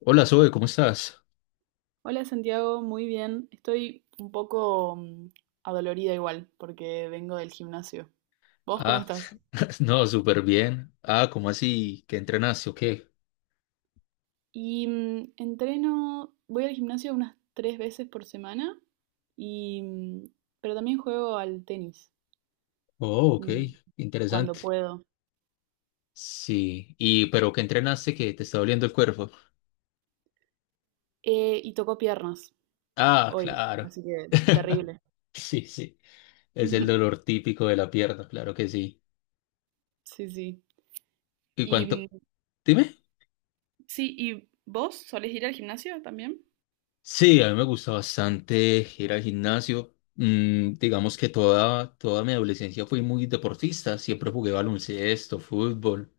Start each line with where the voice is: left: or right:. left: Hola Zoe, ¿cómo estás?
right: Hola Santiago, muy bien. Estoy un poco adolorida igual porque vengo del gimnasio. ¿Vos cómo
left: Ah,
right: estás?
left: no, súper bien. Ah, ¿cómo así? ¿Qué entrenaste o qué?
right: Entreno, voy al gimnasio unas tres veces por semana y mm, pero también juego al tenis,
left: Oh, ok,
right: mm, cuando
left: interesante.
right: puedo.
left: Sí, y pero ¿qué entrenaste que te está doliendo el cuerpo?
right: Y tocó piernas
left: Ah,
right: hoy,
left: claro.
right: así que terrible.
left: Sí, sí, es el dolor típico de la pierna, claro que sí.
right: Sí, sí.
left: ¿Y
right: Y mm,
left: cuánto? Dime.
right: sí, ¿y vos solés ir al gimnasio también?
left: Sí, a mí me gusta bastante ir al gimnasio. Digamos que toda mi adolescencia fui muy deportista, siempre jugué baloncesto, fútbol.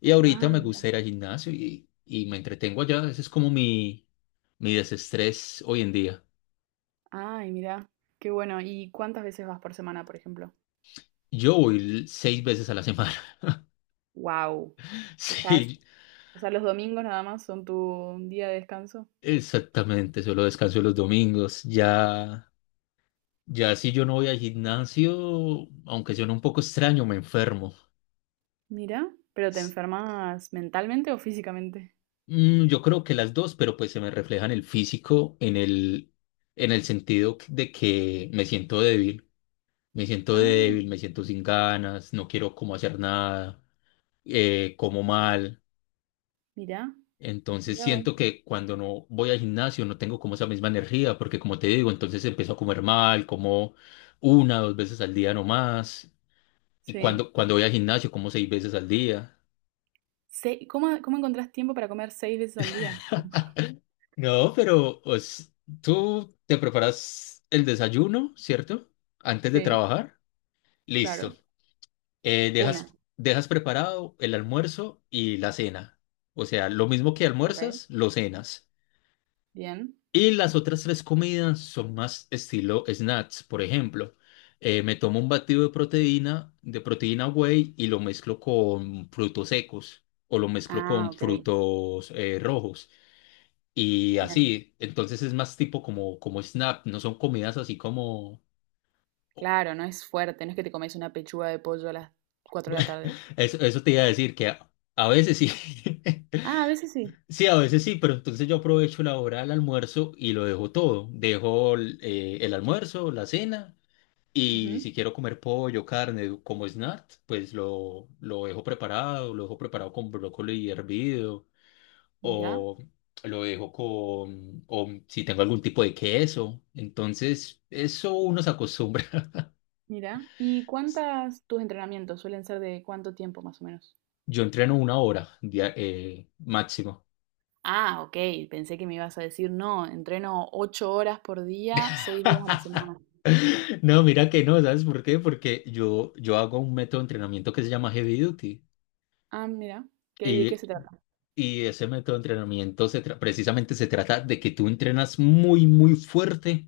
left: Y ahorita me
right: Ah.
left: gusta ir al gimnasio y me entretengo allá. Ese es como mi desestrés hoy en día.
right: Ay, mira, qué bueno. ¿Y cuántas veces vas por semana, por ejemplo?
left: Yo voy seis veces a la semana.
right: Wow. Dejas,
left: Sí,
right: o sea, los domingos nada más son tu día de descanso.
left: exactamente. Solo descanso los domingos. Ya, ya si yo no voy al gimnasio, aunque suene un poco extraño, me enfermo.
right: Mira, pero te
left: S-
right: enfermas mentalmente o físicamente.
left: yo creo que las dos, pero pues se me refleja en el físico, en el sentido de que me siento débil. Me siento
right: Ah,
left: débil, me siento sin ganas, no quiero como hacer nada. Como mal.
right: mira,
left: Entonces
right: mira vos.
left: siento que cuando no voy al gimnasio no tengo como esa misma energía, porque como te digo, entonces empiezo a comer mal, como una, dos veces al día no más. Y
right: Sí.
left: cuando voy al gimnasio, como seis veces al día.
right: Cómo encontrás tiempo para comer seis veces al día?
left: No, pero pues, tú te preparas el desayuno, ¿cierto? Antes de
right: Sí,
left: trabajar.
right: claro.
left: Listo. Eh,
right: Una,
left: dejas, dejas preparado el almuerzo y la cena. O sea, lo mismo que
right: ok.
left: almuerzas, lo cenas.
right: Bien.
left: Y las otras tres comidas son más estilo snacks. Por ejemplo, me tomo un batido de proteína, whey y lo mezclo con frutos secos o lo mezclo
right: Ah,
left: con
right: ok.
left: frutos rojos. Y
right: Bien.
left: así, entonces es más tipo como snack, no son comidas así como.
right: Claro, no es fuerte, no es que te comes una pechuga de pollo a las 4 de la tarde.
left: Eso te iba a decir que a veces sí,
right: Ah, a veces sí.
left: sí, a veces sí, pero entonces yo aprovecho la hora del almuerzo y lo dejo todo. Dejo el almuerzo, la cena. Y si
right: Ujú.
left: quiero comer pollo, carne, como snack, pues lo dejo preparado con brócoli hervido,
right: Ya.
left: o lo dejo con, o si tengo algún tipo de queso. Entonces, eso uno se acostumbra.
right: Mira, ¿y cuántas tus entrenamientos suelen ser de cuánto tiempo más o menos?
left: Yo entreno una hora máximo.
right: Ah, ok, pensé que me ibas a decir, no, entreno 8 horas por día, 6 días a la semana.
left: No, mira que no, ¿sabes por qué? Porque yo hago un método de entrenamiento que se llama Heavy Duty.
right: Ah, mira, de qué
left: y
right: se trata?
left: Y ese método de entrenamiento precisamente se trata de que tú entrenas muy, muy fuerte,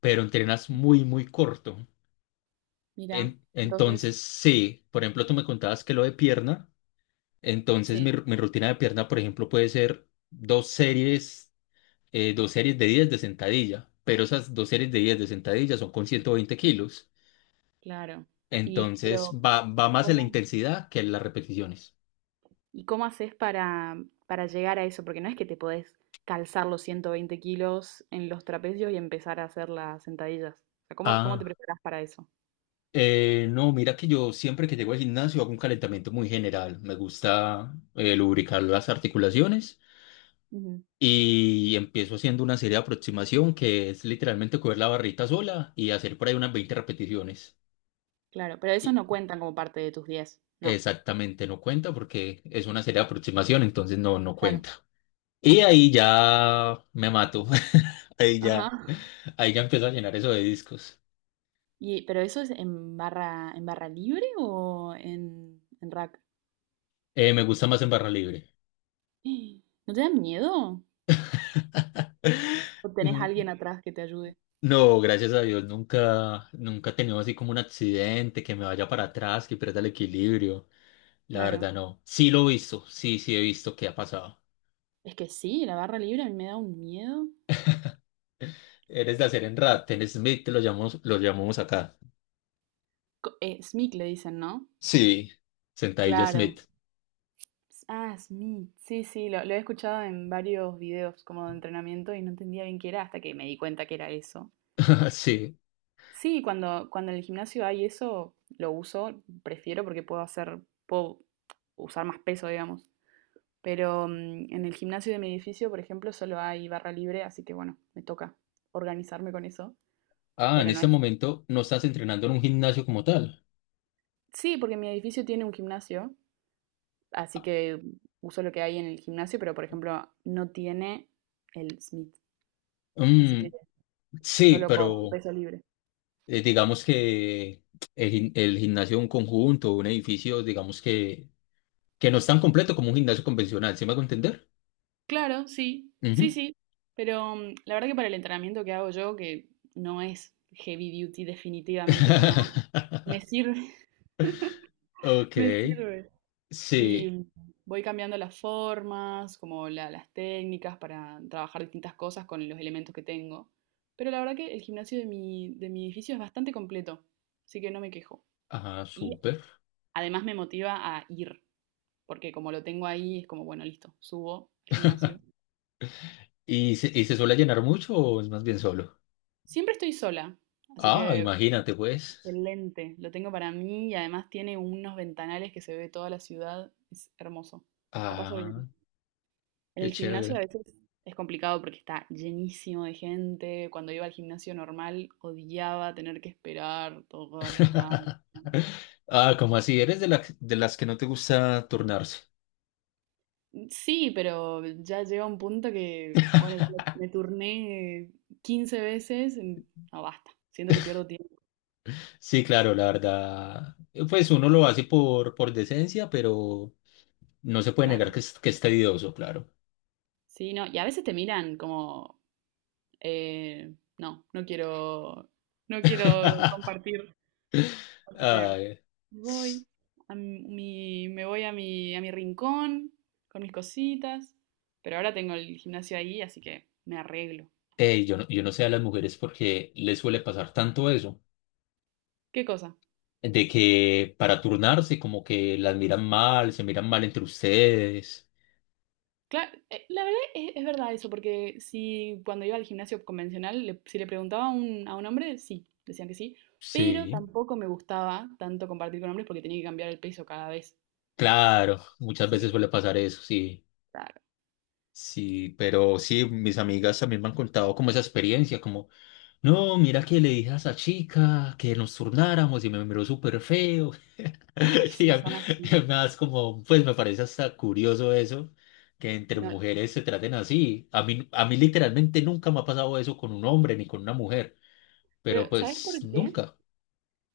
left: pero entrenas muy, muy corto.
right: Mira, entonces,
left: Entonces, sí, por ejemplo, tú me contabas que lo de pierna, entonces mi,
right: sí,
left: ru- mi rutina de pierna, por ejemplo, puede ser dos series de 10 de sentadilla, pero esas dos series de 10 de sentadilla son con 120 kilos.
right: claro. Y
left: Entonces,
right: pero,
left: va más en la
right: ¿cómo,
left: intensidad que en las repeticiones.
right: y cómo haces para llegar a eso? Porque no es que te podés calzar los 120 kilos en los trapecios y empezar a hacer las sentadillas. O sea, cómo te
left: ah
right: preparás para eso?
left: No, mira que yo siempre que llego al gimnasio hago un calentamiento muy general. Me gusta lubricar las articulaciones
right: Ujú.
left: y empiezo haciendo una serie de aproximación que es literalmente coger la barrita sola y hacer por ahí unas 20 repeticiones.
right: Claro, pero esos
left: Y
right: no cuentan como parte de tus 10, no.
left: exactamente no cuenta porque es una serie de aproximación, entonces no
right: Claro.
left: cuenta. Y ahí ya me mato. Ahí
right: Ajá.
left: ya, Ahí ya empiezo a llenar eso de discos.
right: Y, pero eso es en barra libre o en rack.
left: Me gusta más en barra libre.
right: ¡Eh! ¿No te da miedo? ¿O tenés
left: Mm,
right: alguien atrás que te ayude?
left: No, gracias a Dios, nunca, nunca he tenido así como un accidente, que me vaya para atrás, que pierda el equilibrio. La
right: Claro.
left: verdad, no. Sí lo he visto, sí he visto que ha pasado.
right: Es que sí, la barra libre a mí me da un miedo.
left: Eres de hacer en Smith, lo llamamos acá.
right: SMIC le dicen, ¿no?
left: Sí, sentadilla
right: Claro.
left: Smith.
right: Ah, SMIC. Sí, sí, lo he escuchado en varios videos como de entrenamiento y no entendía bien qué era hasta que me di cuenta que era eso.
left: Sí.
right: Sí, cuando en el gimnasio hay eso, lo uso, prefiero porque puedo puedo usar más peso, digamos. Pero en el gimnasio de mi edificio, por ejemplo, solo hay barra libre, así que bueno, me toca organizarme con eso.
left: Ah, en
right: Pero no
left: este
right: es.
left: momento no estás entrenando en un gimnasio como tal.
right: Sí, porque mi edificio tiene un gimnasio, así
left: Ah,
right: que uso lo que hay en el gimnasio, pero por ejemplo, no tiene el Smith, así que
left: Mm, sí,
right: solo con
left: pero
right: peso libre.
left: digamos que el gimnasio de un conjunto, un edificio, digamos que no es tan completo como un gimnasio convencional, ¿sí me hago entender?
right: Claro, sí, sí,
left: Ujú.
right: sí. Pero la verdad que para el entrenamiento que hago yo, que no es heavy duty, definitivamente que no, me sirve,
left: Ok,
right: me sirve.
left: sí,
right: Y voy cambiando las formas, como las técnicas para trabajar distintas cosas con los elementos que tengo. Pero la verdad que el gimnasio de mi edificio es bastante completo, así que no me quejo.
left: ajá
right: Y
left: súper.
right: además me motiva a ir, porque como lo tengo ahí, es como, bueno, listo, subo al gimnasio.
left: ¿Y se suele llenar mucho o es más bien solo?
right: Siempre estoy sola, así
left: Ah,
right: que
left: imagínate pues.
right: excelente, lo tengo para mí y además tiene unos ventanales que se ve toda la ciudad, es hermoso. La paso
left: Ah,
right: bien. En
left: qué
right: el gimnasio a
left: chévere.
right: veces es complicado porque está llenísimo de gente. Cuando iba al gimnasio normal odiaba tener que esperar todas las máquinas.
left: Ah, como así, eres de las que no te gusta turnarse.
right: Sí, pero ya llega un punto que, bueno, yo me turné 15 veces, no basta, siento que pierdo tiempo,
left: Sí, claro, la verdad, pues uno lo hace por decencia, pero no se puede negar
right: claro.
left: que es tedioso, claro.
right: Sí, no, y a veces te miran como, no, no quiero compartir. Así que
left: Ay,
right: voy me voy a mi rincón con mis cositas, pero ahora tengo el gimnasio ahí, así que me arreglo.
left: Yo no sé a las mujeres porque les suele pasar tanto eso,
right: ¿Qué cosa?
left: de que para turnarse como que las miran mal, se miran mal entre ustedes.
right: Claro, la verdad es verdad eso, porque si cuando iba al gimnasio convencional, si le preguntaba a a un hombre, sí, decían que sí, pero
left: Sí,
right: tampoco me gustaba tanto compartir con hombres porque tenía que cambiar el peso cada vez.
left: claro, muchas
right: Así
left: veces
right: que,
left: suele pasar eso, sí.
right: claro.
left: Sí, pero sí, mis amigas también me han contado como esa experiencia, como, no, mira que le dije a esa chica que nos turnáramos y me miró súper feo.
right: Ay,
left: Y
right: sí,
left: a-
right: son
left: y
right: así.
left: además, como, pues me parece hasta curioso eso, que entre
right: No,
left: mujeres se traten así. A mí literalmente nunca me ha pasado eso con un hombre ni con una mujer, pero
right: pero ¿sabes
left: pues
right: por qué?
left: nunca.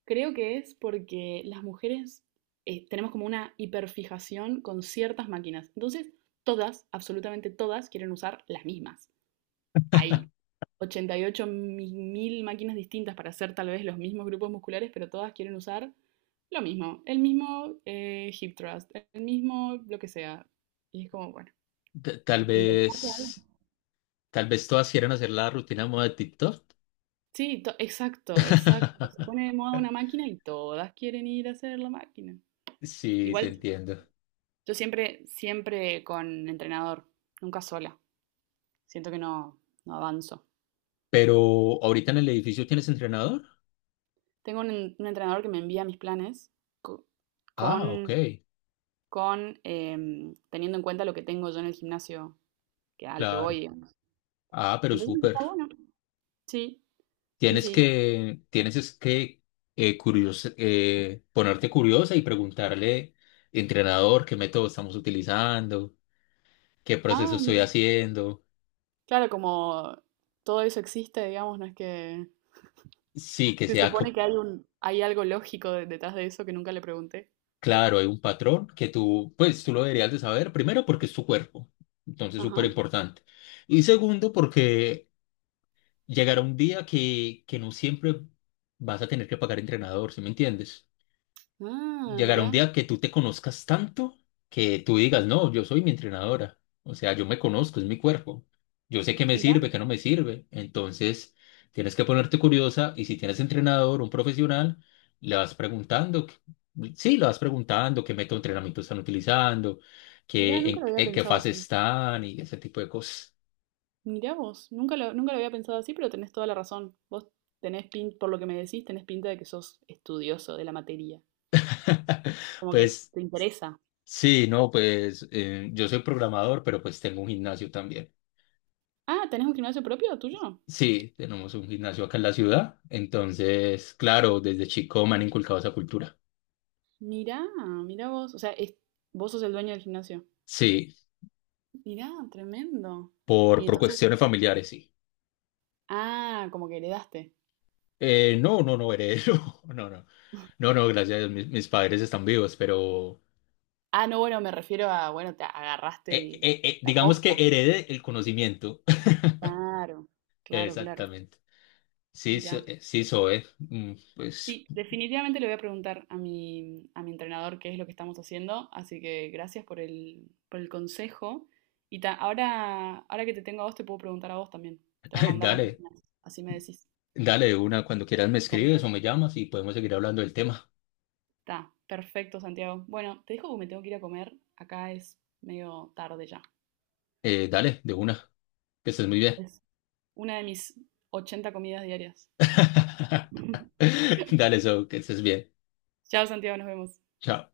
right: Creo que es porque las mujeres tenemos como una hiperfijación con ciertas máquinas. Entonces, todas, absolutamente todas, quieren usar las mismas. Hay 88 mil máquinas distintas para hacer tal vez los mismos grupos musculares, pero todas quieren usar lo mismo, el mismo hip thrust, el mismo lo que sea. Y es como, bueno,
left: Ta- Tal
right: inventarse algo.
left: vez, Tal vez todas quieran hacer la rutina de moda de TikTok.
right: Sí, exacto, exacto. Se pone de moda una máquina y todas quieren ir a hacer la máquina.
left: Sí, te
right: Igual,
left: entiendo.
right: yo siempre, siempre con entrenador, nunca sola. Siento que no avanzo.
left: Pero ahorita en el edificio tienes entrenador.
right: Tengo un entrenador que me envía mis planes co-
left: Ah, ok,
right: con, teniendo en cuenta lo que tengo yo en el gimnasio al que voy,
left: claro.
right: digamos.
left: Ah, pero
right: Entonces
left: súper.
right: está bueno. Sí, sí, sí.
left: Tienes es que ponerte curiosa y preguntarle, entrenador, qué método estamos utilizando, qué proceso
right: Ah,
left: estoy
right: mira.
left: haciendo.
right: Claro, como todo eso existe, digamos, no es que
left: Sí, que
right: se
left: sea
right: supone
left: co-
right: que hay hay algo lógico detrás de eso que nunca le pregunté.
left: claro, hay un patrón que tú, pues tú lo deberías de saber, primero porque es tu cuerpo, entonces
right: Ajá.
left: súper importante. Y segundo porque llegará un día que no siempre vas a tener que pagar entrenador, ¿sí me entiendes?
right: Ah,
left: Llegará un
right: mira,
left: día que tú te conozcas tanto que tú digas, no, yo soy mi entrenadora. O sea, yo me conozco, es mi cuerpo. Yo sé qué me
right: mira,
left: sirve, qué no me sirve. Entonces, tienes que ponerte curiosa y si tienes entrenador, un profesional, le vas preguntando, que- sí, le vas preguntando qué método de entrenamiento están utilizando,
right: mira,
left: qué,
right: nunca
left: en,
right: lo había
left: en qué
right: pensado
left: fase
right: así.
left: están y ese tipo de cosas.
right: Mirá vos, nunca lo había pensado así, pero tenés toda la razón. Vos tenés pinta, por lo que me decís, tenés pinta de que sos estudioso de la materia. Como que
left: Pues
right: te interesa.
left: sí, no, pues yo soy programador, pero pues tengo un gimnasio también.
right: Ah, ¿tenés un gimnasio propio tuyo?
left: Sí, tenemos un gimnasio acá en la ciudad, entonces, claro, desde chico me han inculcado esa cultura.
right: Mirá, mirá vos. O sea, vos sos el dueño del gimnasio.
left: Sí,
right: Mirá, tremendo. Y
left: por
right: entonces,
left: cuestiones familiares, sí.
right: como que heredaste.
left: No, no, no, heredero, no, no, no, no, gracias a Dios, mis padres están vivos, pero
right: Ah, no, bueno, me refiero a, bueno, te agarraste la
left: digamos que
right: posta.
left: herede el conocimiento.
right: Claro, claro, claro.
left: Exactamente. Sí,
right: Mirá.
left: sí, Zoe, pues
right: Sí, definitivamente le voy a preguntar a mi entrenador qué es lo que estamos haciendo, así que gracias por el consejo. Y ahora que te tengo a vos, te puedo preguntar a vos también. Te voy a mandar las
left: dale,
right: rutinas, así me decís,
left: dale de una, cuando quieras me
right: ¿te
left: escribes
right: parece?
left: o me llamas y podemos seguir hablando del tema.
right: Está perfecto, Santiago. Bueno, te dejo porque me tengo que ir a comer, acá es medio tarde ya.
left: Dale, de una, que estés muy bien.
right: Es una de mis 80 comidas diarias.
left: Dale, eso, que estés bien.
right: Chao, Santiago, nos vemos.
left: Chao.